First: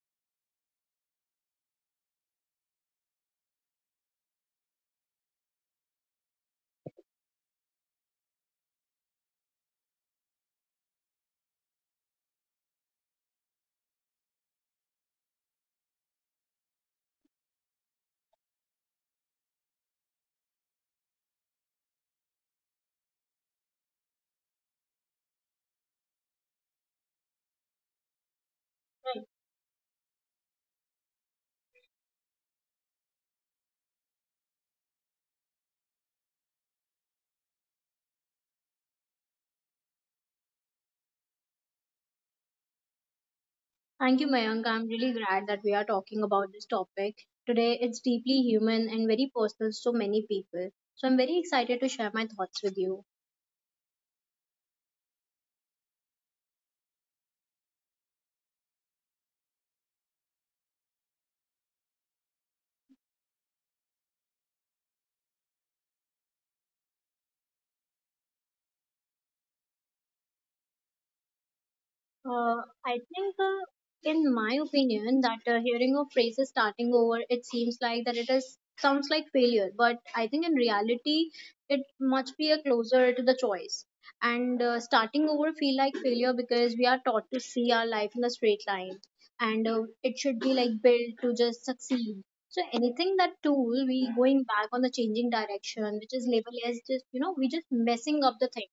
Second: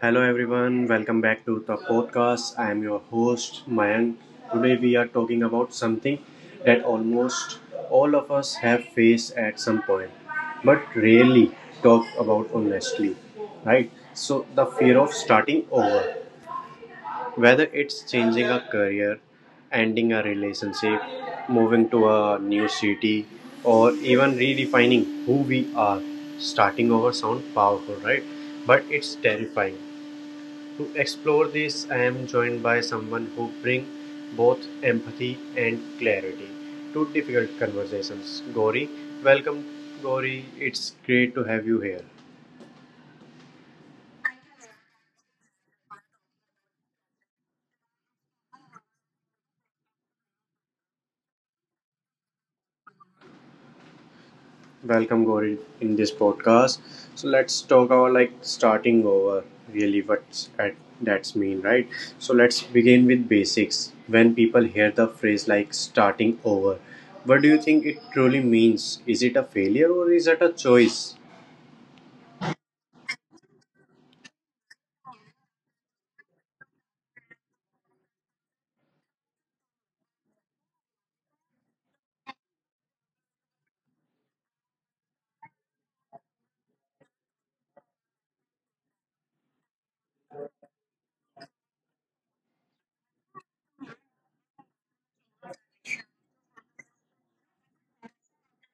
Hello everyone, welcome back to the podcast. I am your host Mayank. Today we are talking about something that almost all of us have faced at some point, but rarely talk about honestly, right? So the fear of starting over, whether it's changing a career, ending a relationship, moving to a new city, or even redefining who we are. Starting over sounds powerful, right? But it's terrifying to explore this, I am joined by someone who brings both empathy and clarity to difficult conversations. Gauri, welcome, Gauri. It's great to have you here. Thank you, Mayank. I'm really glad that we are talking about this topic. Today, it's deeply human and very personal to so many people. So, I'm very excited to share my thoughts with you. Welcome, Gauri, in this podcast. So let's talk about like starting over. Really, what's at that's mean, right? So let's begin with basics. When people hear the phrase like starting over, what do you think it truly means? Is it a failure or is it a choice? I think, in my opinion, that hearing of phrases starting over, it seems like that it is sounds like failure, but I think in reality, it must be a closer to the choice. And Starting over feel like failure because we are taught to see our life in a straight line, and it should be like built to just succeed. So anything that tool we going back on the changing direction, which is labeled as just you know we just messing up the thing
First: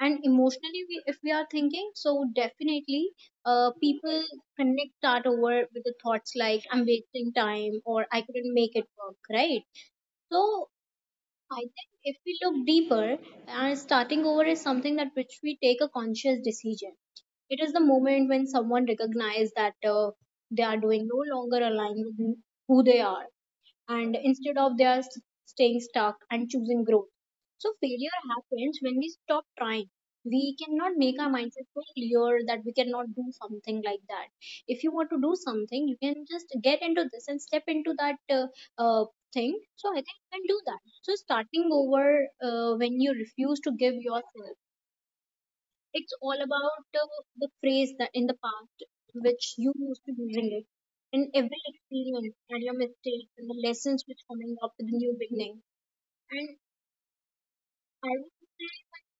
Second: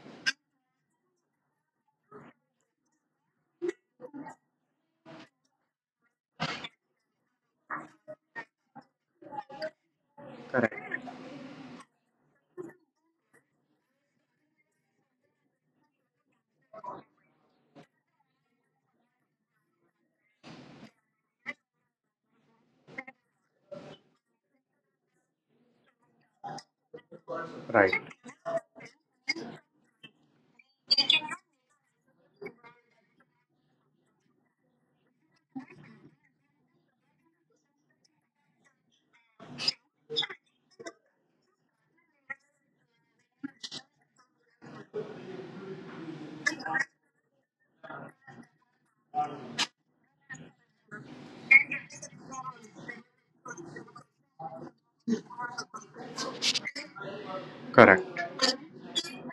and emotionally we, if we are thinking so definitely people connect that over with the thoughts like I'm wasting time or I couldn't make it work, right? So Correct. I think if we look deeper and starting over is something that which we take a conscious decision. It is the moment when someone recognizes that they are doing no longer aligned with who they are, and instead of staying stuck and choosing growth. So Right. failure happens when we stop trying. We cannot make our mindset so clear that we cannot do something like that. If you want to do something you can just get into this and step into that uh, thing. So I think you can do that. So starting over, when you refuse to give yourself, it's all about the phrase that in the past which you used to using it in every experience and your mistakes and the lessons which coming up with the new beginning. And I Correct, would say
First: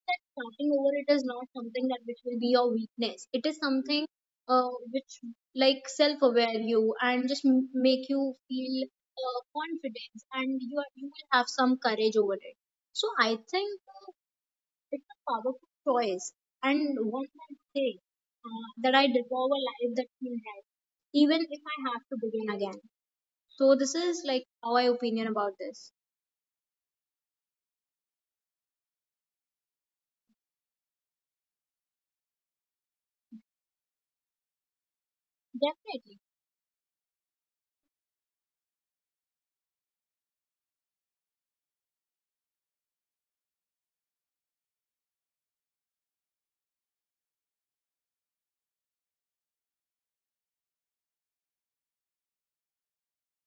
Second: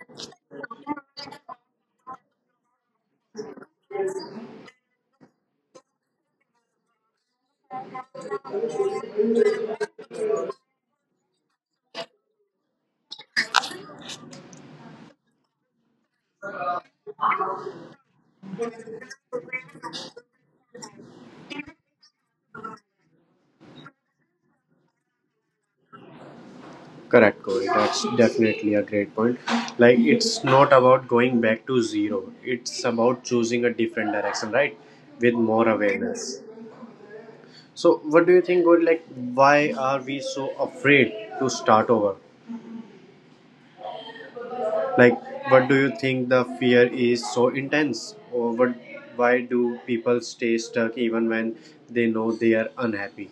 that starting over, it is not something that which will be your weakness. It is something which like self-aware you and make you feel confidence and you are, you will have some courage over it. So I think it's a powerful choice, and one might say that I deserve a life that feels right, even if I have to begin again. So this is like how I opinion about this. correct, Corey. That's definitely a great point. Like, it's not about going back to zero, it's about choosing a different direction, right? With more Definitely. awareness. So, what do you think, Corey? Like, why are we so afraid to start over? Like, what do you think the fear is so intense? Or what, why do people stay stuck even when they know they are unhappy?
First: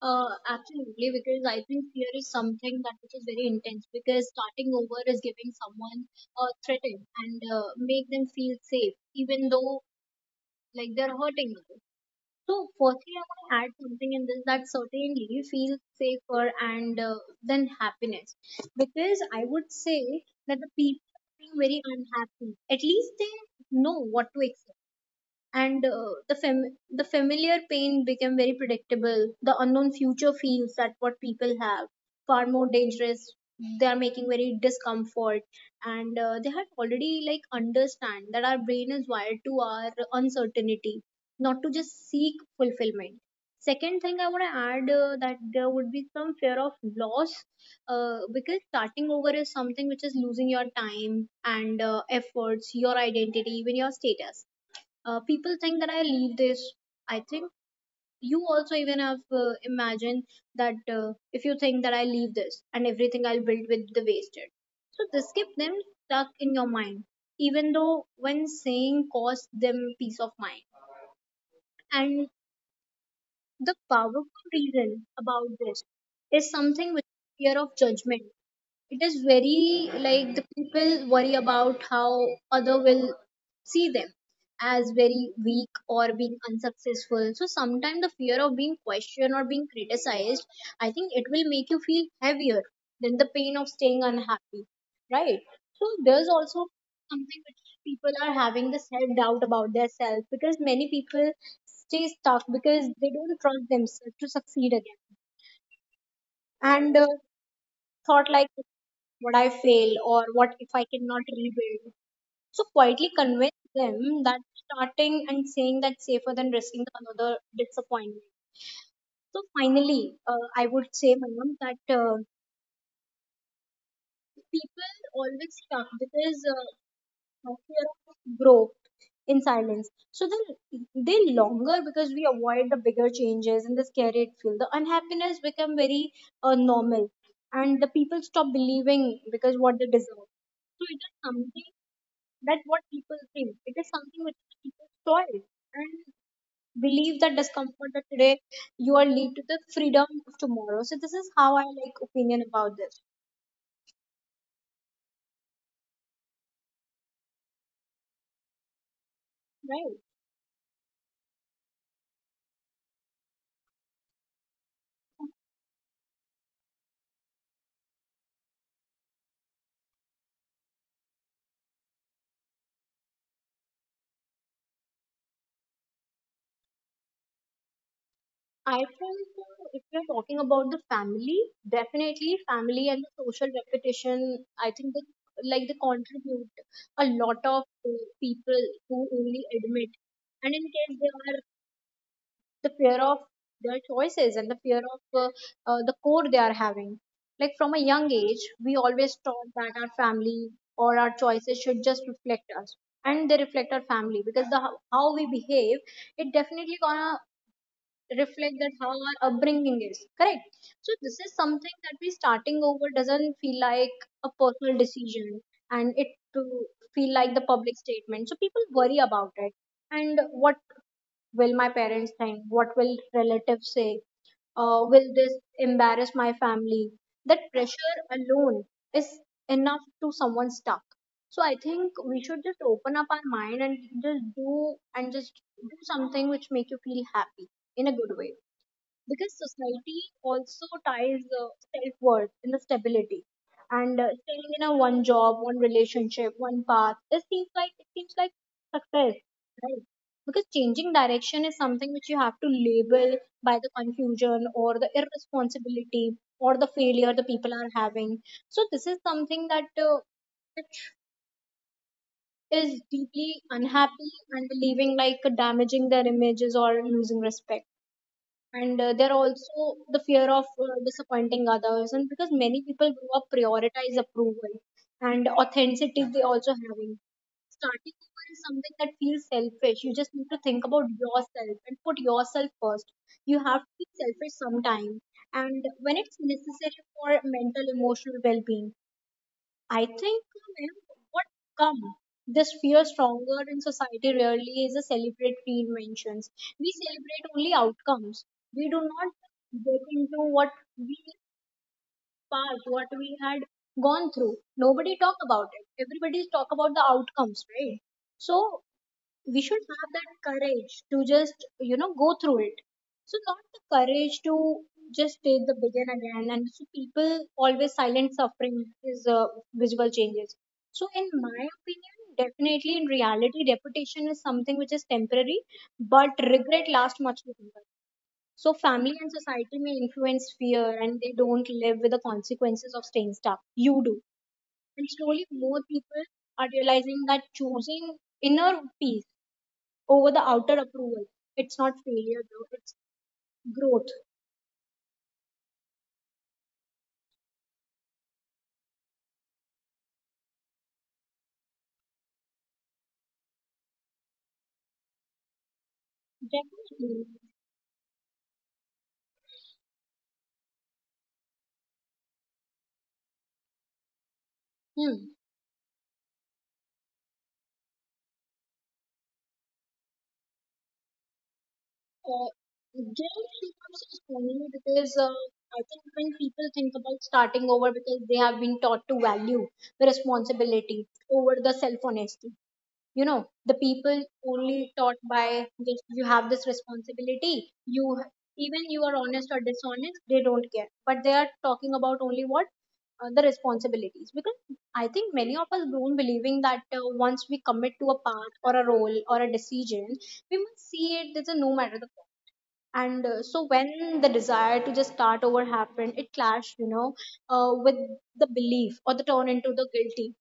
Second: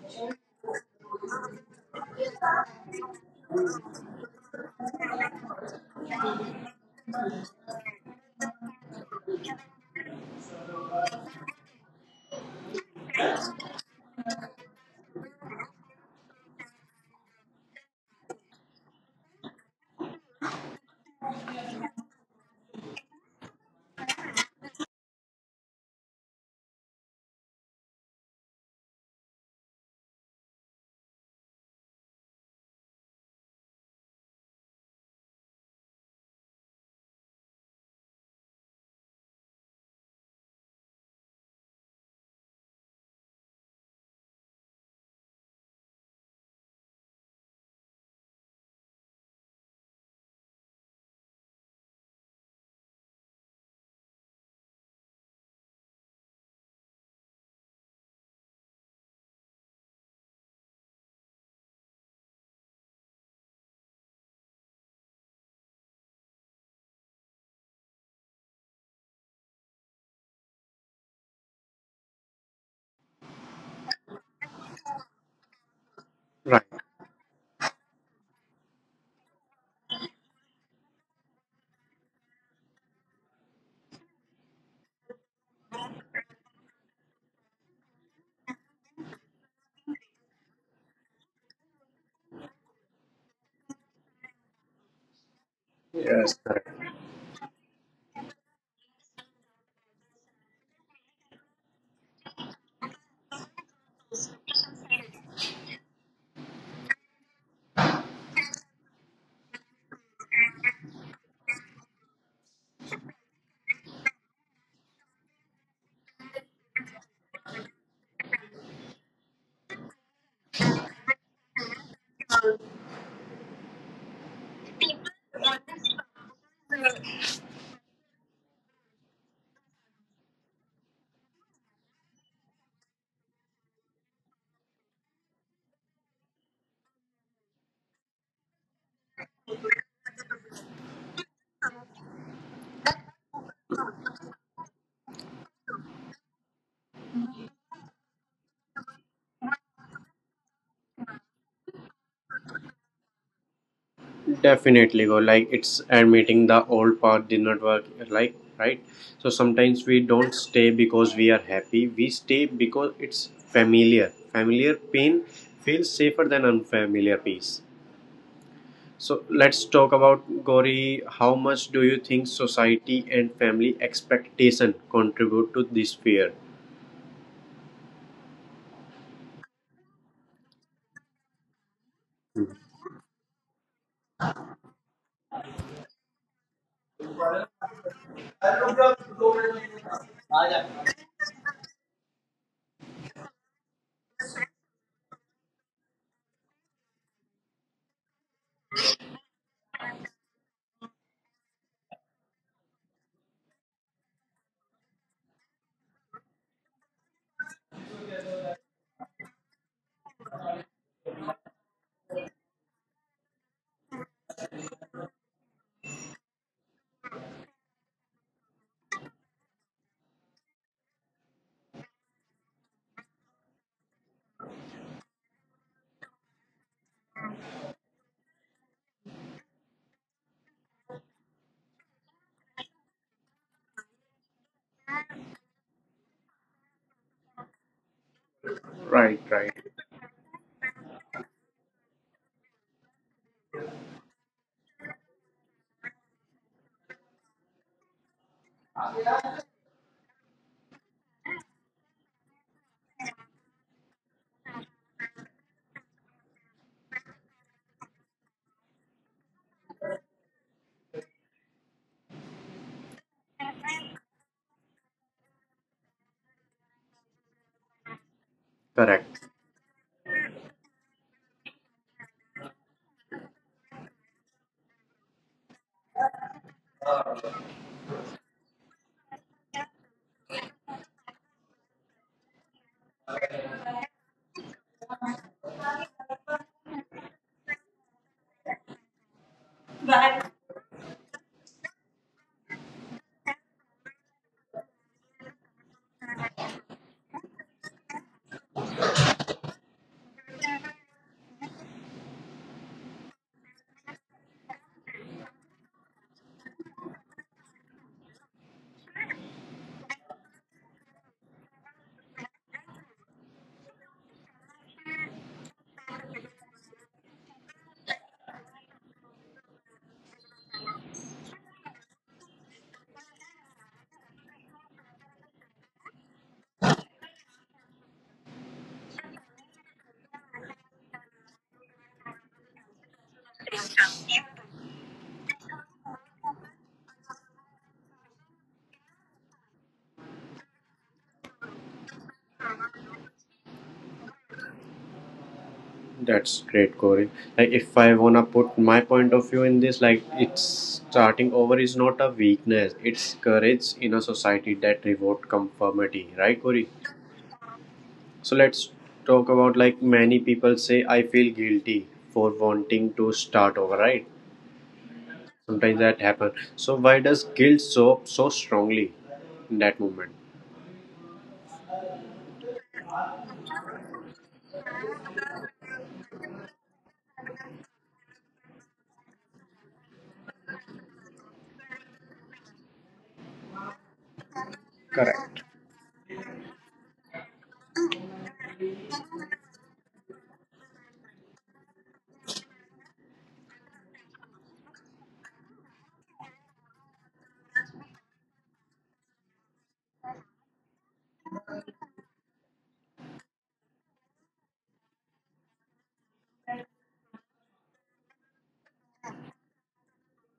Absolutely, because I think fear is something that which is very intense because starting over is giving someone a threaten and make them feel safe, even though like they're hurting us. So, firstly, I want to add something in this that certainly feels safer and than happiness, because I would say that the people are being very unhappy. At least they know what to expect, and the familiar pain became very predictable. The unknown future feels that what people have far more dangerous. They are making very discomfort, and they had already like understand that our brain is wired to our uncertainty, not to just seek fulfillment. Second thing I want to add, that there would be some fear of loss, because starting over is something which is losing your time and efforts, your identity, even your status. People think that I leave this, I think you also even have imagined that if you think that I leave this and everything I'll build with the wasted, so this keep them stuck in your mind, even though when saying cost them peace of mind. And the powerful reason about this is Right. something with fear of judgment. It is very like the people worry about how other will see them as very weak or being unsuccessful. So sometimes the fear of being questioned or being criticized, I think it will make you feel heavier than the pain of staying unhappy, right? So there's Yes, also correct. something which people are having the self doubt about their self, because many people stay stuck because they don't trust themselves to succeed again, and thought like what I fail or what if I cannot rebuild. So quietly convince them that starting and saying that safer than risking another disappointment. So finally, I would say, Manam, that people always stuck because of fear of growth in silence. So then they longer because we avoid the bigger changes and the scary it feel. The unhappiness become very normal, and the people stop believing because what they deserve. So it is something. That's what people think. It is something which is people's choice, and believe that discomfort that today you are lead to the freedom of tomorrow. So this is how I like opinion about this, Definitely go like it's admitting the old path did not work like right, so sometimes we right? don't stay because we are happy, we stay because it's familiar pain feels safer than unfamiliar peace. So let's talk about Gauri. How much do you think society and family expectation contribute to this fear? I think if we are talking about the family, definitely family and the social reputation. I think that like they contribute a lot of people who Right, only admit and in case they the fear of their choices and the fear of the code they are having. Like from a young age, we always taught that our family or our choices should just reflect us, and they reflect our family because the how we behave, it definitely gonna reflect that how our upbringing is correct. So this is something that we starting over doesn't feel like a personal decision and it to feel like the public statement. So people worry about it, and what will my parents think, what will relatives say, will this embarrass my family? That pressure alone is enough to someone stuck. So I think we should just open up our mind and just do something which make you feel happy in a good way. right, Because society also ties self worth in the stability, and staying in a one job, one relationship, one path. It seems like success, right? Because changing direction is something which you have to label by the confusion or the irresponsibility or the failure the people are having. So this is something that is deeply unhappy and believing like damaging their images or losing respect. And correct. there are also the fear of disappointing others, and because many people grow up prioritize approval and authenticity they also having starting over is something that feels selfish. You just need to think about yourself and put yourself first. You have to be selfish sometime and when it's necessary for mental emotional well-being. I think, ma'am, what come this fear stronger in society rarely is a celebrate reinventions. We celebrate only outcomes. We do not get into what we passed, what we had gone through. Nobody talk about it. Everybody talk about the outcomes, right? So we should have that courage to just you know go through it, so not the courage to just take the begin again. And so people always silent suffering is visual changes. So in my opinion definitely in reality reputation is something which is temporary, but regret lasts much longer. So family and society may influence fear and they don't live with the consequences of staying stuck, you do. And slowly more people are realizing that choosing inner peace over the outer approval. It's not failure though, it's growth. That's great, Corey. Like, if I wanna put my point of view in this, like, it's starting over is not a weakness; it's courage in a society that reward conformity, right, Corey? Definitely. So let's talk about like many people say, "I feel guilty for wanting to start over," right? Hmm. Sometimes that happen. So why does guilt show up so strongly in that moment? Uh, Jail sequence is funny because I think when people think about starting over because they have been taught to value the responsibility over the self honesty. You know, the people only taught Correct. by just you have this responsibility even you are honest or dishonest they don't care, but they are talking about only what the responsibilities. Because I think many of us grown believing that once we commit to a path or a role or a decision we must see it as a no matter the cost. And so when the desire to just start over happened it clashed, you know, with the belief or the turn into the guilty,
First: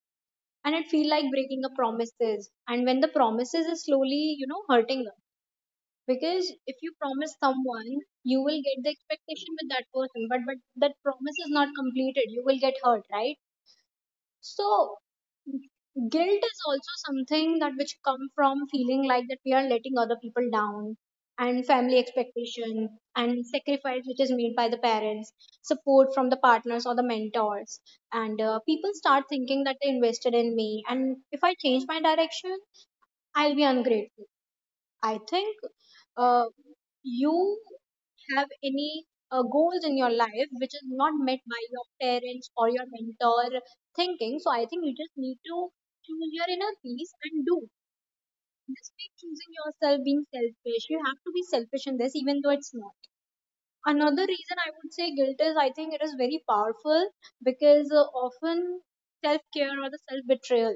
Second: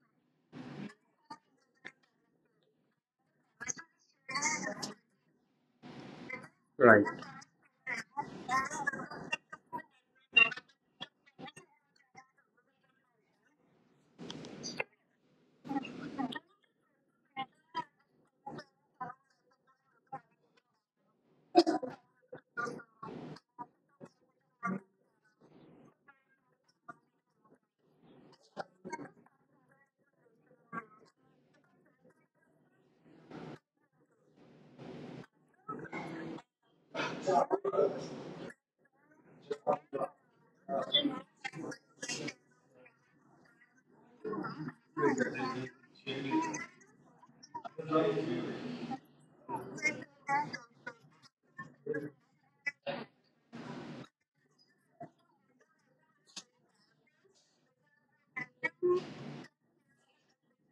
and it feel like breaking a promises, and when the promises is slowly you know hurting them. Because if you Right. promise someone you will get the expectation with that person, but that promise is not completed you will get hurt, right? So guilt is also something that which come from feeling like that we are letting other people down, and family expectation and sacrifice which is made by the parents, support from the partners or the mentors. And people start thinking that they invested in me and if I change my direction I'll be ungrateful. I think uh, you have any goals in your life which is not met by your parents or your mentor thinking. So I think you just need to choose your inner peace and do. Just be choosing yourself, being selfish. You have to be selfish in this, even though it's not. Another reason I would say guilt is I think it is very powerful because often self care or the self betrayal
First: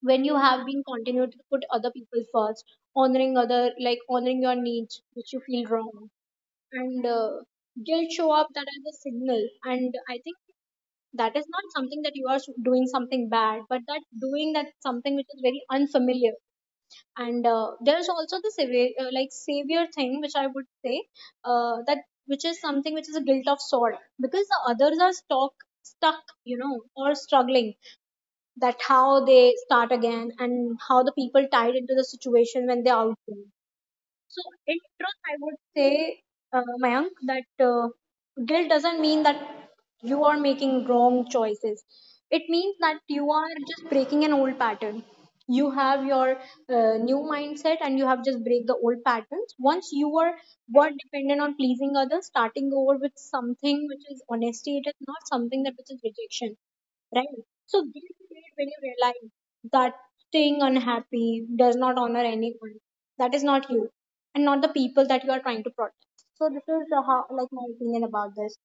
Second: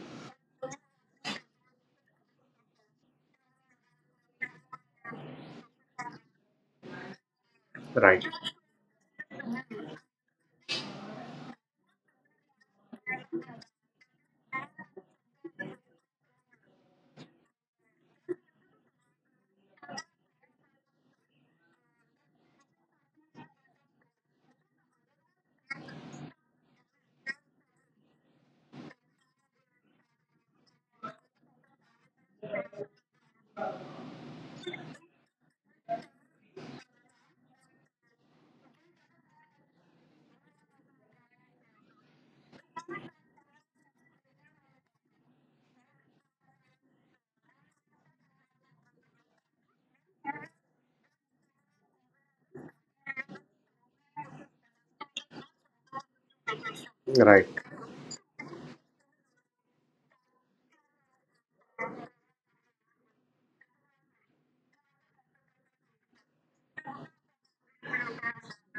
when you have been continued to put other people first honoring other like honoring your needs which you feel wrong and guilt Right. show up that as a signal and I think that is not something that you are doing something bad but that doing that something which is very unfamiliar and there's also the savior, like savior thing which I would say that which is something which is a guilt of sort because the others are stuck you know or struggling that how they start again and how the people tied into the situation when they're out there. So, in truth, I would say, Mayank, that guilt doesn't mean that you are making wrong choices. It means that you are just breaking an old pattern. You have your new mindset and you have just break the old patterns. Once you are were dependent on pleasing others, starting over with something which is honesty, it is not something that which is rejection, right? Right. So guilt is great when you realize that staying unhappy does not honor anyone. That is not you and not the people that you are trying to protect. So this is how, like my opinion about this.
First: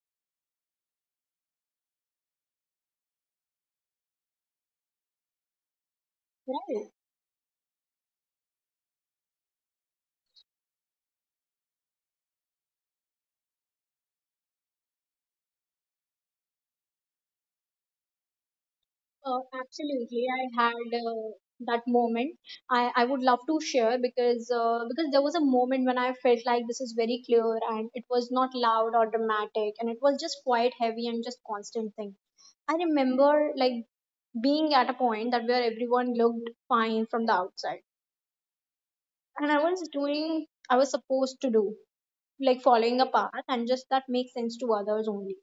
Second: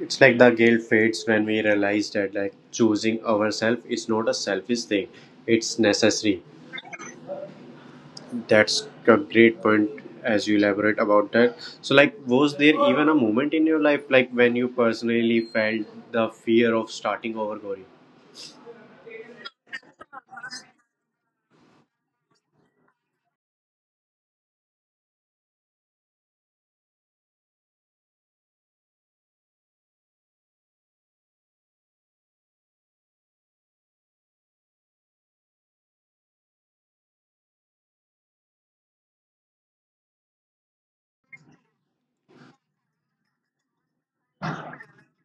It's like the guilt fades when we realize that like choosing ourselves is not a selfish thing. It's necessary. Right. That's a great point as you elaborate about that. So like was there even a moment in your life like when you personally felt the fear of starting over Gauri? Absolutely, I had that moment. I would love to share because there was a moment when I felt like this is very clear and it was not loud or dramatic and it was just quite heavy and just constant thing. I remember like being at a point that where everyone looked fine from the outside and I was supposed to do like following a path and just that makes sense to others only.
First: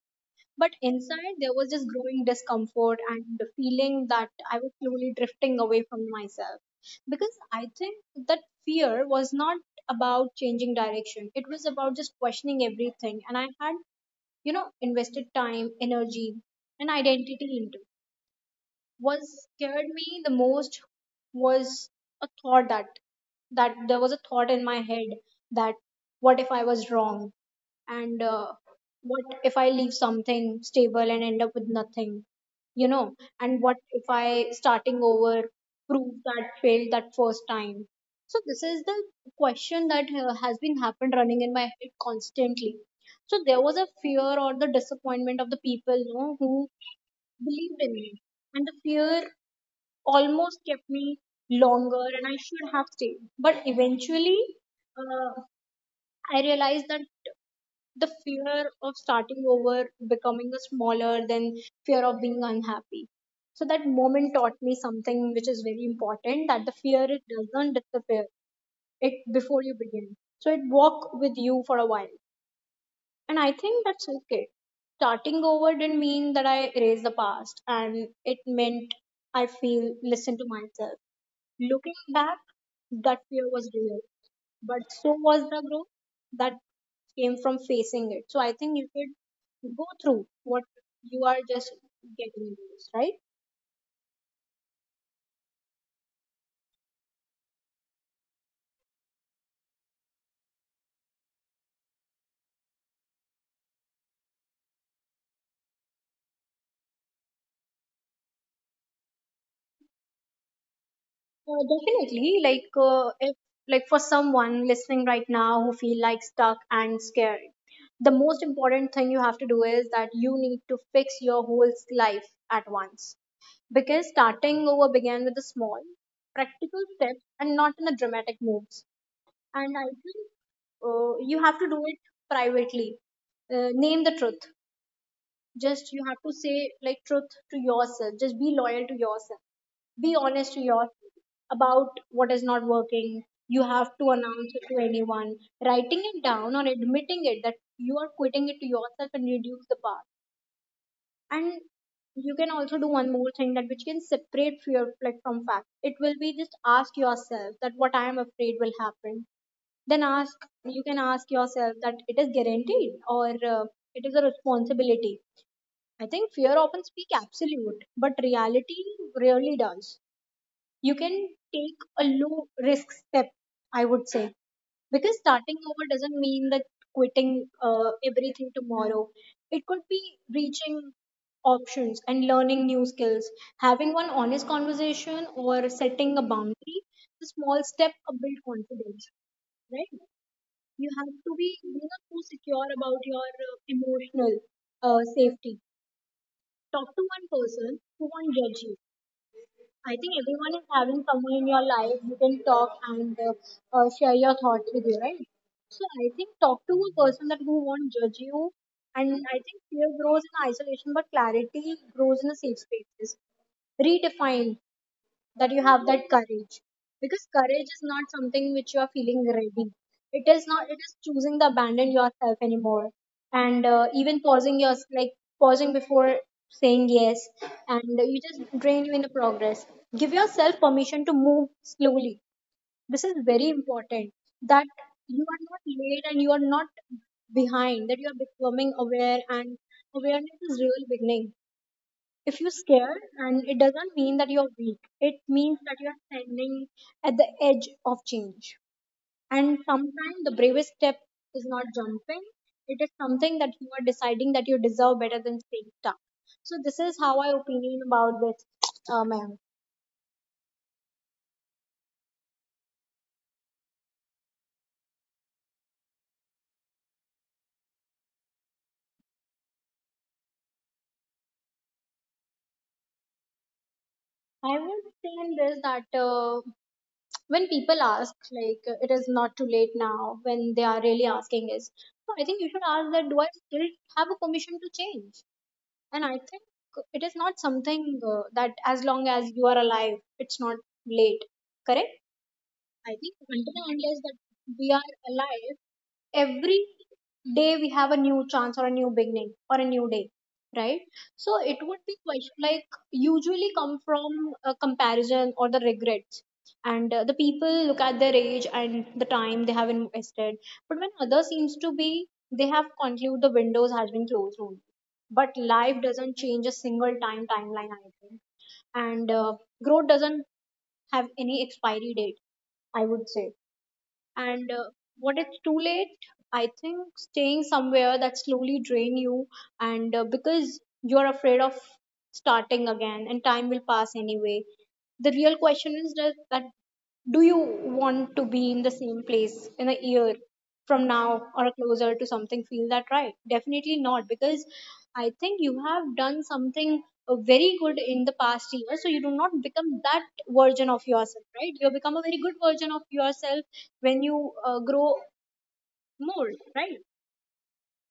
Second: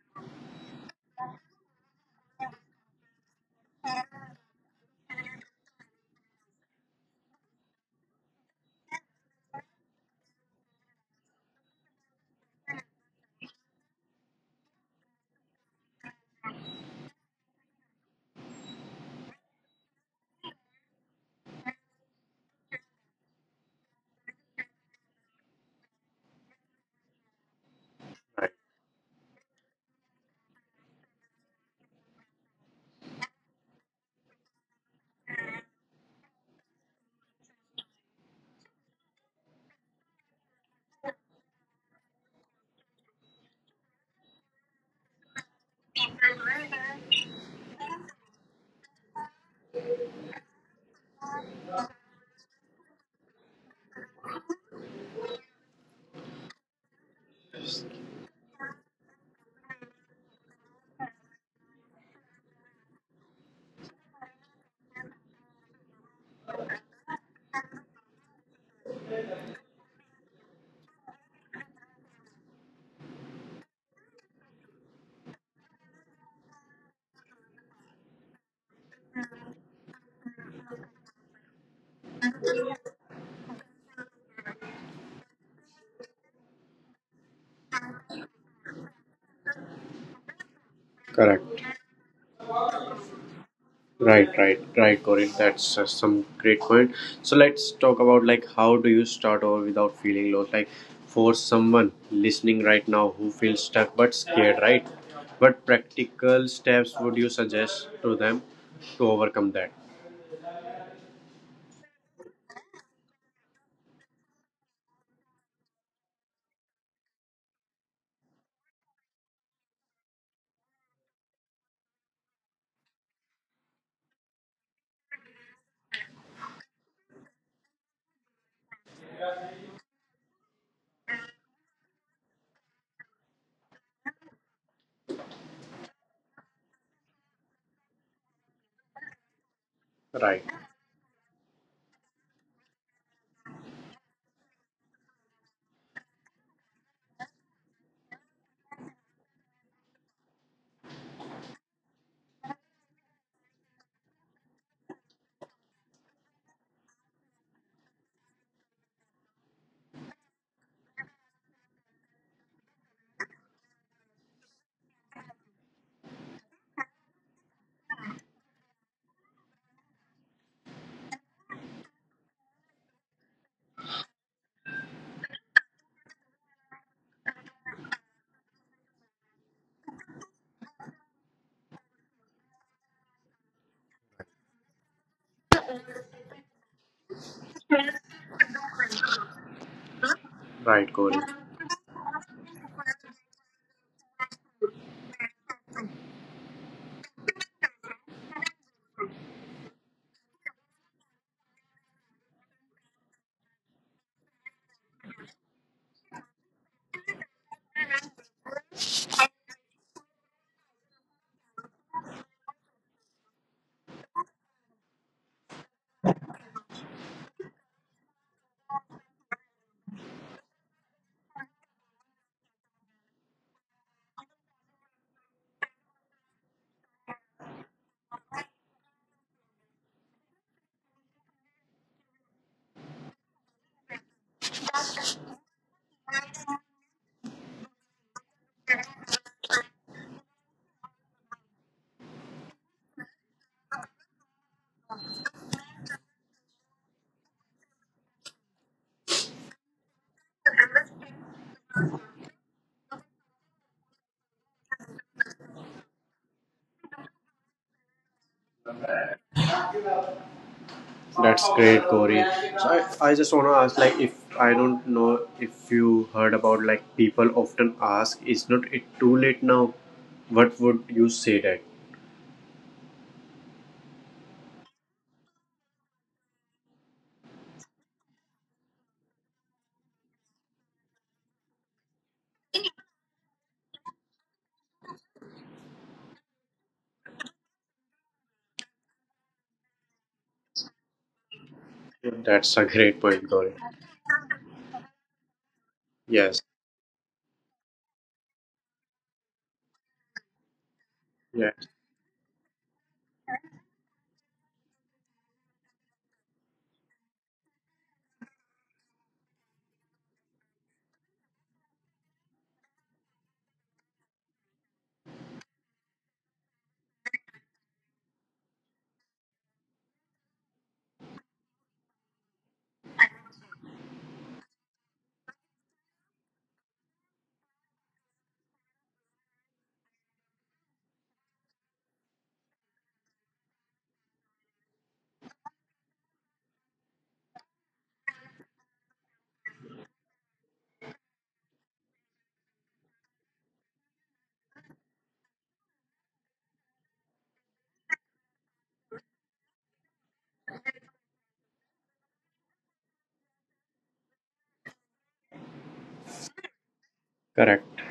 But inside, there was just growing discomfort and the feeling that I was slowly drifting away from myself. Because I think that fear was not about changing direction, it was about just questioning everything. And I had, you know, invested time, energy, and identity into. What scared me the most was a thought that that there was a thought in my head that what if I was wrong? And Right. what if I leave something stable and end up with nothing, you know, and what if I starting over prove that failed that first time. So this is the question that has been happened running in my head constantly. So there was a fear or the disappointment of the people, you know, who believed in me and the fear almost kept me longer and I should have stayed. But eventually uh, I realized that the fear of starting over, becoming a smaller than fear of being unhappy. So that moment taught me something which is very important that the fear it doesn't disappear it before you begin. So it walk with you for a while. And I think that's okay. Starting over didn't mean that I erased the past and it meant I feel listen to myself. Looking back, that fear was real but so was the growth that came from facing it. So I think you should go through what Correct. you are just getting into this, right? Right, right, right, Corin. That's some great point. So let's talk about like how do you start over without feeling lost? Like for someone listening right now who feels stuck but scared, right? What practical steps would you suggest to them to overcome that? Definitely, like if like for someone listening right now who feel like stuck and scared, the most important thing you have to do is that you need to fix your whole life at once. Because starting over began with a small, practical step and not in the dramatic moves. And I think you have to do it privately, name the truth, just you have to say like truth to yourself, just be loyal to yourself, be Right, honest to yourself about what is not working. You have to announce it to anyone, writing it down or admitting it that you are quitting it to yourself and reduce the power. And you can also do one more thing that which can separate fear like from fact. It will be just ask yourself that what I am afraid will happen, then ask, you can ask yourself that it is guaranteed or uh, it is a responsibility. I think fear often speak absolute but reality rarely does. You can take a low risk step, I would say, because starting over doesn't mean that quitting everything tomorrow. It could be reaching options and learning new skills, having one honest conversation or setting a boundary. The small step build confidence, right? You right, have Corin. to be, you know, so secure about your emotional safety. Talk to one person who won't judge you. I think everyone is having someone in your life you can talk and share your thoughts with you, right? So I think talk to a person that who won't judge you. And I think fear grows in isolation but clarity grows in a safe spaces. Redefine that you have that courage because courage is not something which you are feeling ready, it is not, it is choosing to abandon yourself anymore. And even pausing your like pausing before saying yes and you just drain you in the progress. Give yourself permission to move slowly. This is very important that you are not late and you are not behind, that you are becoming aware and awareness is real beginning. If you are scared, and it doesn't mean that you're weak, it means that you're standing at the edge of change. And sometimes the bravest step is not jumping, it is something that you are deciding that you deserve better than staying stuck. So this is how I opinion about this, ma'am. That's great, Corin. So I just want to ask, like, if I don't know if you heard about like people often ask, is not it too late now? What would you say that? I would say in this that when people ask it is not too late now, when they are really asking is, so I think you should ask that do I still have a permission to change. And I think it is not something that as long as you are alive it's not late, correct. That's a I great think point, until Gauri. and unless that we are alive, Yes, every day we have a new chance or a new beginning or a new day, right? So yes, it would be question like usually come from a comparison or the regrets. And the people look at their age and the time they have invested, but when others seems to be, they have conclude the windows has been closed only. But life doesn't change a single time timeline, I think, and growth doesn't have any expiry date. I would say and what it's too late, I think staying somewhere that slowly drain you and because you're afraid of starting again and time will pass anyway. The real question is that, that do you want to be in the same place in a year from now or closer to something feel that, right? Definitely not, because I think you have done something very good in the past year so you do not become that version of yourself, right? You become a very good version of yourself when you grow more, right? correct.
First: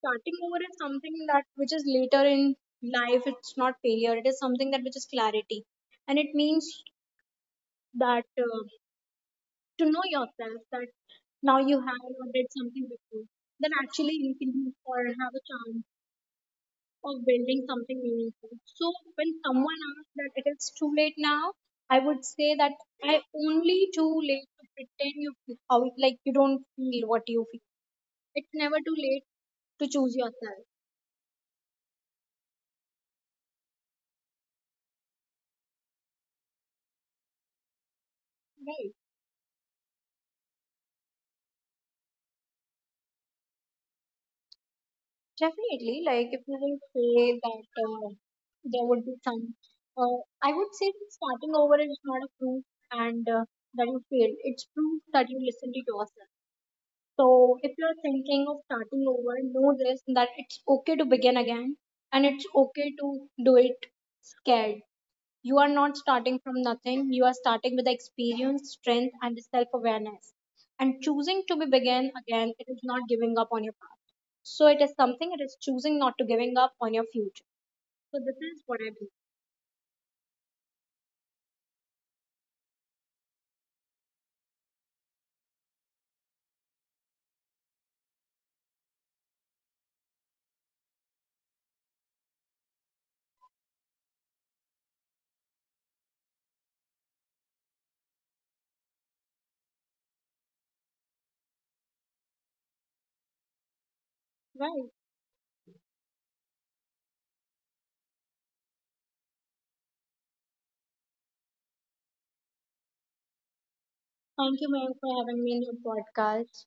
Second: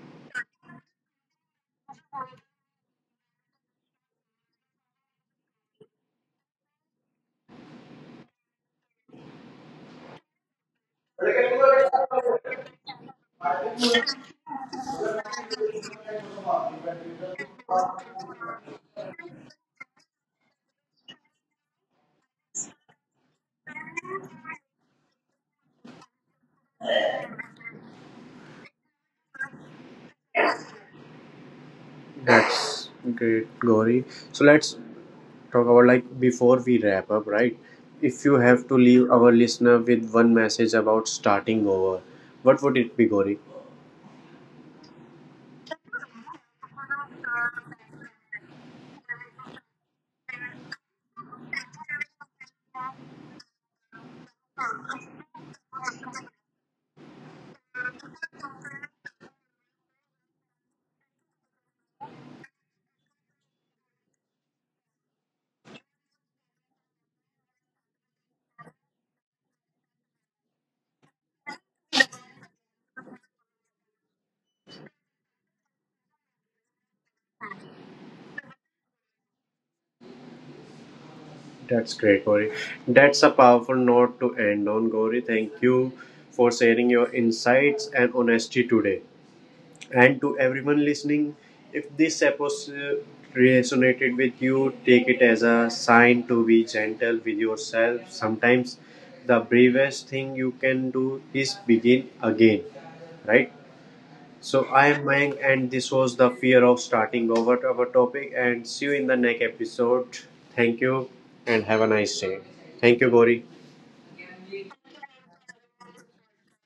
Starting over is something that which is later in life, it's not failure, it is something that which is clarity. And it means that to know yourself that now you have or did something before, then actually you can do or have a chance of building something meaningful. So when someone asks that it is too late now, I would say that I only too late to pretend you feel how like you don't feel what you feel. It's never too late to choose yourself. That's great, Gauri. So let's talk about like before we wrap up, right? If you have to Right. leave our listener with one message about starting over, what would it be, Gauri? Definitely, like if you will say that there would be some, uh, I would say that starting over is not a proof and that you failed. It's proof that you listen to yourself. So if you're thinking of starting over, know this that it's okay to begin again and it's okay to do it scared. You are not starting from nothing. You are starting with the experience, strength, and the self awareness. And choosing to be begin again, it is not giving up on your past. So it is something, it is choosing not to giving up on your future. So this is what I believe. That's great, Gauri. That's a powerful note to end on, Gauri. Thank you for sharing your insights and honesty today. And to everyone listening, if this episode resonated with you, take it as a sign to be gentle with yourself. Sometimes the bravest thing you can do is begin again, right? So I Right. am Mayank, and this was the fear of starting over our topic. And see you in the next episode. Thank you, and have a nice day. Thank you, Gori. Thank you, ma'am, for having me in your podcast.